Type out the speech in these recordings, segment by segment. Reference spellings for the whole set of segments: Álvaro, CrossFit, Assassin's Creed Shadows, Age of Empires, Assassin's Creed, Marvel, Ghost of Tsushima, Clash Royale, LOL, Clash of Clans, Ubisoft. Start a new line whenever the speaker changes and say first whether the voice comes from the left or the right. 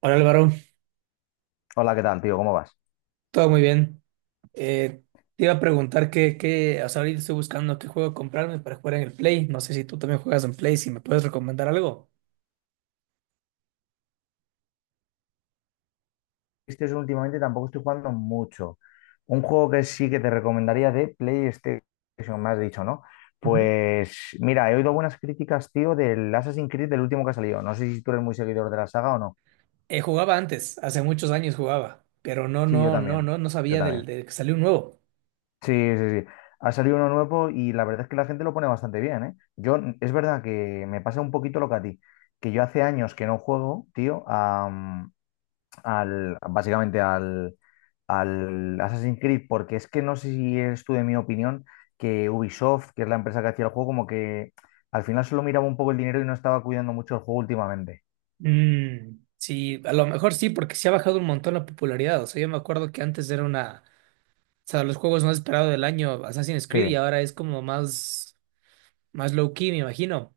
right: Hola Álvaro,
left: Hola, ¿qué tal, tío? ¿Cómo vas?
right: todo muy bien. Eh, te iba a preguntar o sea, ahorita estoy buscando qué juego comprarme para jugar en el Play. No sé si tú también juegas en Play, si me puedes recomendar algo.
left: Este es Últimamente tampoco estoy jugando mucho. Un juego que sí que te recomendaría de PlayStation, me has dicho, ¿no?
right: Ujú.
left: Pues mira, he oído buenas críticas, tío, del Assassin's Creed, del último que ha salido. No sé si tú eres muy seguidor de la saga o no.
right: Jugaba antes, hace muchos años jugaba, pero
left: Sí, yo también.
right: no
left: Yo
right: sabía
left: también.
right: de que salió un nuevo.
left: Sí, sí, sí. Ha salido uno nuevo y la verdad es que la gente lo pone bastante bien, ¿eh? Yo, es verdad que me pasa un poquito lo que a ti, que yo hace años que no juego, tío, básicamente al Assassin's Creed, porque es que no sé si eres tú de mi opinión, que Ubisoft, que es la empresa que hacía el juego, como que al final solo miraba un poco el dinero y no estaba cuidando mucho el juego últimamente.
right: Mm, sí, a lo mejor sí, porque sí ha bajado un montón la popularidad. O sea, yo me acuerdo que antes era una, o sea, los juegos más esperados del año, Assassin's
left: Sí,
right: Creed, y ahora es como más, más low key, me imagino.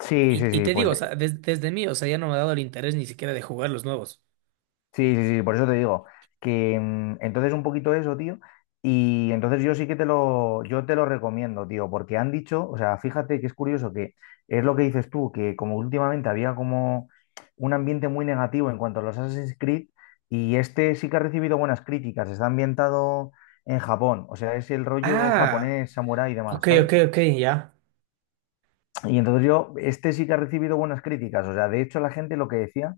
left: sí,
right: Y,
left: sí,
right: y
left: sí,
right: te
left: pues.
right: digo, o sea, desde mí, o sea, ya no me ha dado el interés ni siquiera de jugar los nuevos.
left: Sí, sí, sí, por eso te digo que entonces un poquito eso, tío, y entonces yo te lo recomiendo, tío, porque han dicho, o sea, fíjate que es curioso que es lo que dices tú, que como últimamente había como un ambiente muy negativo en cuanto a los Assassin's Creed, y este sí que ha recibido buenas críticas, está ambientado en Japón, o sea, es el rollo
right: Ah,
left: japonés, samurái y demás,
right: ok, ok,
left: ¿sabes?
right: ok, ya.
left: Y entonces yo, este sí que ha recibido buenas críticas. O sea, de hecho la gente lo que decía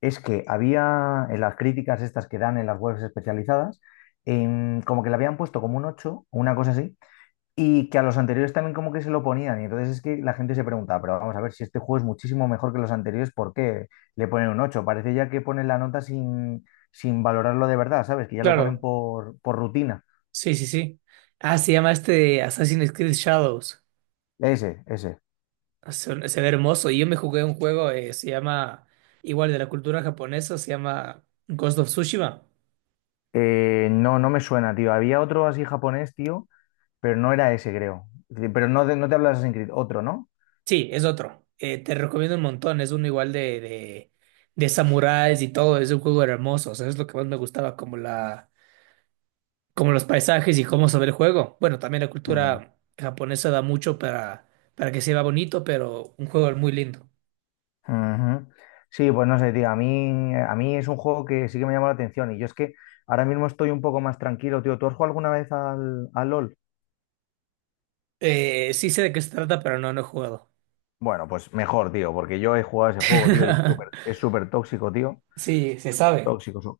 left: es que había en las críticas estas que dan en las webs especializadas, como que le habían puesto como un 8 una cosa así, y que a los anteriores también como que se lo ponían. Y entonces es que la gente se preguntaba, pero vamos a ver si este juego es muchísimo mejor que los anteriores, ¿por qué le ponen un ocho? Parece ya que ponen la nota sin valorarlo de verdad, ¿sabes? Que ya lo ponen
right: Claro.
left: por rutina.
right: Sí, sí, sí. Ah, se llama este Assassin's Creed Shadows.
left: Ese, ese.
right: Ah, se ve hermoso. Y yo me jugué un juego, se llama, igual de la cultura japonesa, se llama Ghost of Tsushima.
left: No, no me suena, tío. Había otro así japonés, tío. Pero no era ese, creo. Sí, pero no, no te hablo de Assassin's Creed, otro, ¿no?
right: Sí, es otro. Te recomiendo un montón. Es uno igual de samuráis y todo. Es un juego hermoso. O sea, es lo que más me gustaba, como la como los paisajes y cómo se ve el juego. Bueno, también la
left: Mm,
right: cultura japonesa da mucho para, que se vea bonito, pero un juego muy lindo.
left: ujú. Sí, pues no sé, tío. A mí es un juego que sí que me llama la atención. Y yo es que ahora mismo estoy un poco más tranquilo, tío. ¿Tú has jugado alguna vez al LOL?
right: Sí sé de qué se trata, pero no he jugado.
left: Bueno, pues mejor, tío, porque yo he jugado ese juego, tío, y es súper tóxico, tío.
right: Sí, se
left: Súper
right: sabe.
left: tóxico.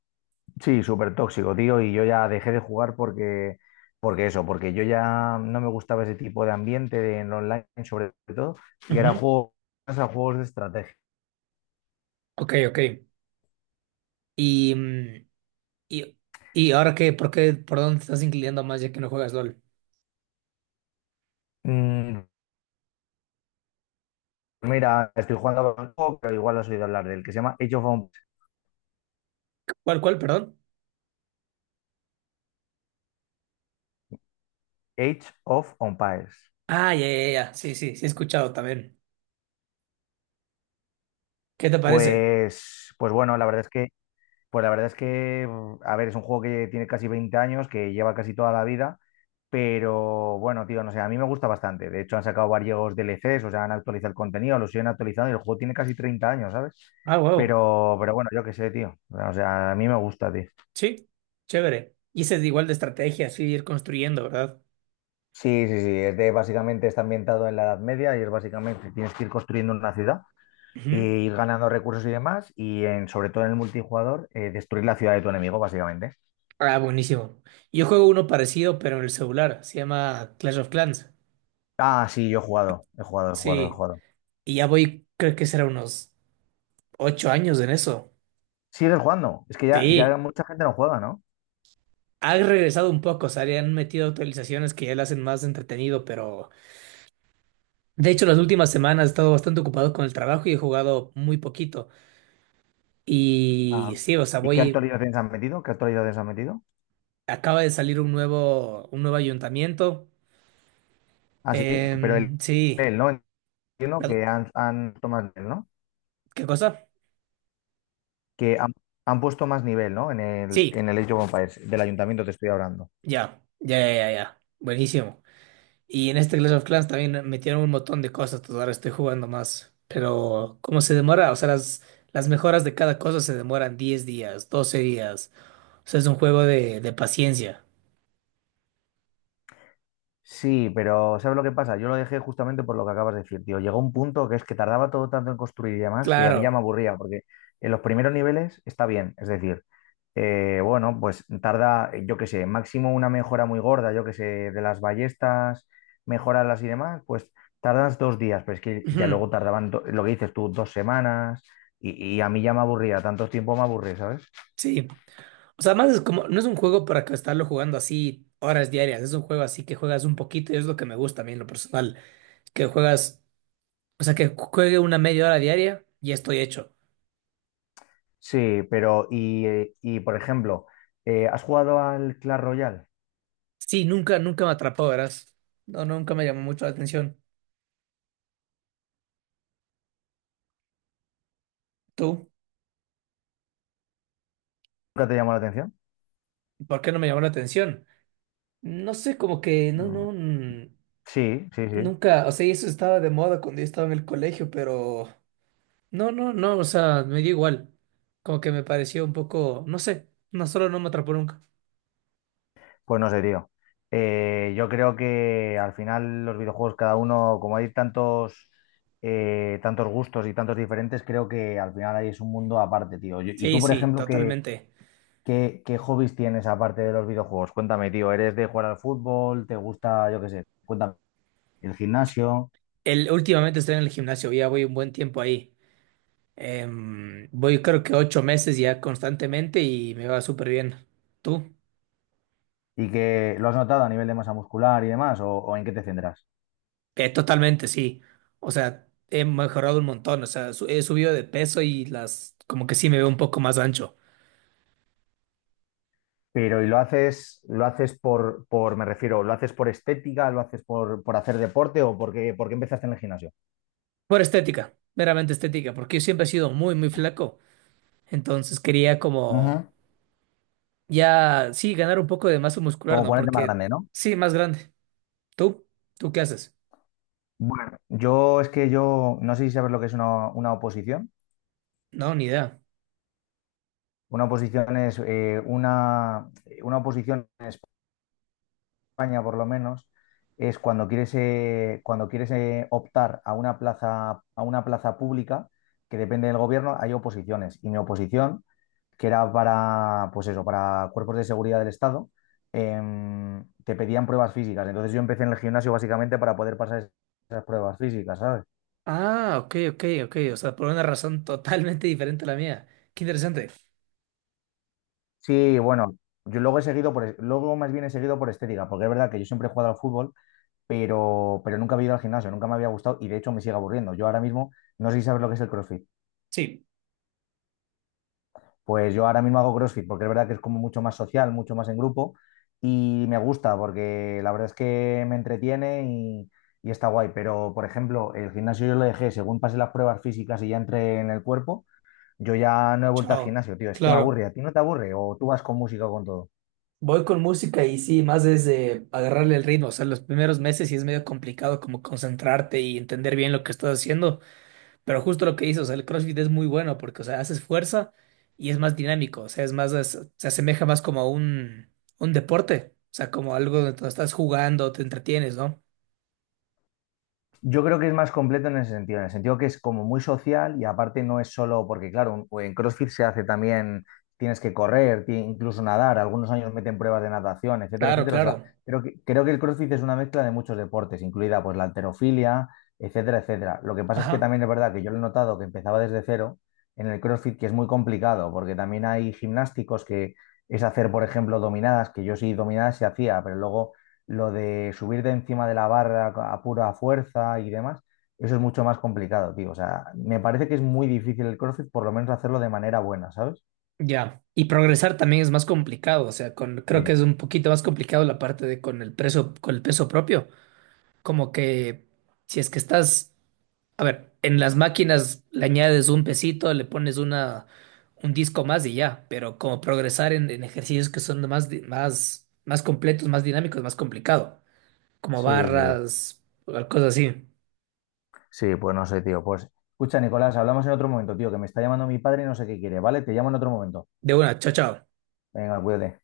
left: Sí, súper tóxico, tío. Y yo ya dejé de jugar porque, porque eso, porque yo ya no me gustaba ese tipo de ambiente en online, sobre todo. Y era
right: Ujú.
left: juego a juegos de estrategia.
right: Ok, ok. Y, mm, y, y ahora qué, ¿ por dónde te estás inclinando más ya que no juegas LOL?
left: Mm, Mira, estoy jugando con un juego, pero igual has oído hablar del que se llama
right: ¿ perdón?
left: Age of Empires.
right: Ah, ya, ya, ya. Sí, sí, sí he escuchado también. ¿Qué te parece?
left: Pues bueno, la verdad es que, a ver, es un juego que tiene casi 20 años, que lleva casi toda la vida, pero bueno, tío, no sé, a mí me gusta bastante. De hecho, han sacado varios DLCs, o sea, han actualizado el contenido, lo siguen actualizando y el juego tiene casi 30 años, ¿sabes?
right: Ah, wow.
left: Pero bueno, yo qué sé, tío. O sea, a mí me gusta, tío.
right: Sí, chévere. Y ese es igual de estrategia, así ir construyendo, ¿verdad?
left: Sí, sí, sí, es de básicamente está ambientado en la Edad Media y es básicamente tienes que ir construyendo una ciudad e
right: Ujú.
left: ir ganando recursos y demás y sobre todo en el multijugador destruir la ciudad de tu enemigo básicamente.
right: Ah, buenísimo. Yo juego uno parecido, pero en el celular. Se llama Clash of Clans.
left: Ah, sí, yo he jugado, he jugado, he jugado, he
right: Sí.
left: jugado.
right: Y ya voy, creo que será unos 8 años en eso.
left: Sigues jugando, es que ya, ya
right: Sí.
left: mucha gente no juega, ¿no?
right: Ha regresado un poco, o sea, le han metido actualizaciones que ya lo hacen más entretenido, pero de hecho las últimas semanas he estado bastante ocupado con el trabajo y he jugado muy poquito. Y
left: Ah,
right: sí, o sea,
left: ¿y qué
right: voy,
left: actualizaciones han metido? ¿Qué actualizaciones han metido?
right: acaba de salir un nuevo ayuntamiento.
left: Ah, sí, pero el
right: Sí.
left: nivel, ¿no? Entiendo
right: Perdón,
left: que han puesto más nivel, ¿no?
right: ¿qué cosa?
left: Que han puesto más nivel, ¿no? En el,
right: Sí,
left: en el Age of Empires, del ayuntamiento te estoy hablando.
right: ya, ya, ya, ya, ya. Buenísimo. Y en este Clash of Clans también metieron un montón de cosas, entonces ahora estoy jugando más. Pero ¿cómo se demora? O sea, las mejoras de cada cosa se demoran 10 días, 12 días. O sea, es un juego de paciencia.
left: Sí, pero ¿sabes lo que pasa? Yo lo dejé justamente por lo que acabas de decir, tío. Llegó un punto que es que tardaba todo tanto en construir y demás que a mí ya me
right: Claro.
left: aburría, porque en los primeros niveles está bien, es decir, bueno, pues tarda, yo qué sé, máximo una mejora muy gorda, yo qué sé, de las ballestas, mejorarlas y demás, pues tardas 2 días, pero es que ya
right: Ujú.
left: luego tardaban, lo que dices tú, 2 semanas, y a mí ya me aburría, tanto tiempo me aburría, ¿sabes?
right: Sí. O sea, más es como, no es un juego para que estarlo jugando así horas diarias, es un juego así que juegas un poquito y es lo que me gusta a mí en lo personal, que juegas, o sea, que juegue una media hora diaria y estoy hecho.
left: Sí, pero, y por ejemplo, ¿has jugado al Clash Royale?
right: Sí, nunca, nunca me atrapó, verás. No, nunca me llamó mucho la atención. ¿Tú?
left: ¿Nunca te llamó la atención?
right: ¿Por qué no me llamó la atención? No sé, como que no,
left: Mm,
right: no,
left: sí, sí, sí.
right: nunca, o sea, y eso estaba de moda cuando yo estaba en el colegio, pero no, no, no, o sea, me dio igual. Como que me pareció un poco, no sé, no solo no me atrapó nunca.
left: Pues no sé, tío. Yo creo que al final los videojuegos, cada uno, como hay tantos, tantos gustos y tantos diferentes, creo que al final ahí es un mundo aparte, tío. Y
right: Sí,
left: tú, por
right: sí,
left: ejemplo, ¿qué,
right: totalmente.
left: qué, qué hobbies tienes aparte de los videojuegos? Cuéntame, tío. ¿Eres de jugar al fútbol? ¿Te gusta, yo qué sé? Cuéntame, el gimnasio
right: Últimamente estoy en el gimnasio, ya voy un buen tiempo ahí. Voy creo que 8 meses ya constantemente y me va súper bien. ¿Tú?
left: y que lo has notado a nivel de masa muscular y demás, o en qué te centras.
right: Totalmente, sí. O sea, he mejorado un montón. O sea, he subido de peso y las, como que sí me veo un poco más ancho.
left: Pero, ¿y lo haces me refiero, lo haces por estética, lo haces por hacer deporte o porque empezaste en el gimnasio?
right: Por estética, meramente estética, porque yo siempre he sido muy, muy flaco. Entonces quería como
left: Ujú.
right: ya, sí, ganar un poco de masa muscular,
left: ¿Como
right: ¿no?
left: ponerte más
right: Porque
left: grande, no?
right: sí, más grande. ¿Tú? ¿Tú qué haces?
left: Bueno, yo es que yo no sé si sabes lo que es una oposición.
right: No, ni idea.
left: Una oposición es una oposición en España, por lo menos, es cuando quieres optar a una plaza pública que depende del gobierno, hay oposiciones. Y mi oposición que era para, pues eso, para cuerpos de seguridad del Estado, te pedían pruebas físicas. Entonces yo empecé en el gimnasio básicamente para poder pasar esas pruebas físicas, ¿sabes?
right: Ah, ok, ok, ok. O sea, por una razón totalmente diferente a la mía. Qué interesante.
left: Sí, bueno, yo luego he seguido por, luego más bien he seguido por estética, porque es verdad que yo siempre he jugado al fútbol, pero nunca había ido al gimnasio, nunca me había gustado y de hecho me sigue aburriendo. Yo ahora mismo no sé si sabes lo que es el CrossFit.
right: Sí.
left: Pues yo ahora mismo hago CrossFit porque es verdad que es como mucho más social, mucho más en grupo y me gusta porque la verdad es que me entretiene y está guay. Pero, por ejemplo, el gimnasio yo lo dejé según pasé las pruebas físicas y ya entré en el cuerpo, yo ya no he vuelto al
right: Chao.
left: gimnasio, tío. Es que me
right: Claro.
left: aburre. ¿A ti no te aburre? ¿O tú vas con música o con todo?
right: Voy con música y sí, más desde agarrarle el ritmo. O sea, los primeros meses sí es medio complicado como concentrarte y entender bien lo que estás haciendo. Pero justo lo que dices, o sea, el CrossFit es muy bueno porque, o sea, haces fuerza y es más dinámico. O sea, es más, se asemeja más como a un deporte. O sea, como algo donde tú estás jugando, te entretienes, ¿no?
left: Yo creo que es más completo en ese sentido, en el sentido que es como muy social y aparte no es solo porque, claro, en CrossFit se hace también, tienes que correr, incluso nadar, algunos años meten pruebas de natación, etcétera,
right: Claro,
left: etcétera. O sea,
right: claro.
left: creo que el CrossFit es una mezcla de muchos deportes, incluida pues la halterofilia, etcétera, etcétera. Lo que pasa es que
right: Ajá.
left: también es verdad que yo lo he notado que empezaba desde cero en el CrossFit, que es muy complicado, porque también hay gimnásticos que es hacer, por ejemplo, dominadas, que yo sí dominadas se hacía, pero luego lo de subir de encima de la barra a pura fuerza y demás, eso es mucho más complicado, tío. O sea, me parece que es muy difícil el CrossFit, por lo menos hacerlo de manera buena, ¿sabes?
right: Ya. Y progresar también es más complicado. O sea, creo que
left: Sí.
right: es un poquito más complicado la parte de con el peso propio. Como que si es que estás. A ver, en las máquinas le añades un pesito, le pones una, un disco más y ya, pero como progresar en ejercicios que son más, más, más completos, más dinámicos, es más complicado, como
left: Sí, sí.
right: barras, o cosas así.
left: Sí, pues no sé, tío. Pues escucha, Nicolás, hablamos en otro momento, tío, que me está llamando mi padre y no sé qué quiere, ¿vale? Te llamo en otro momento.
right: De una, chao, chao.
left: Venga, cuídate.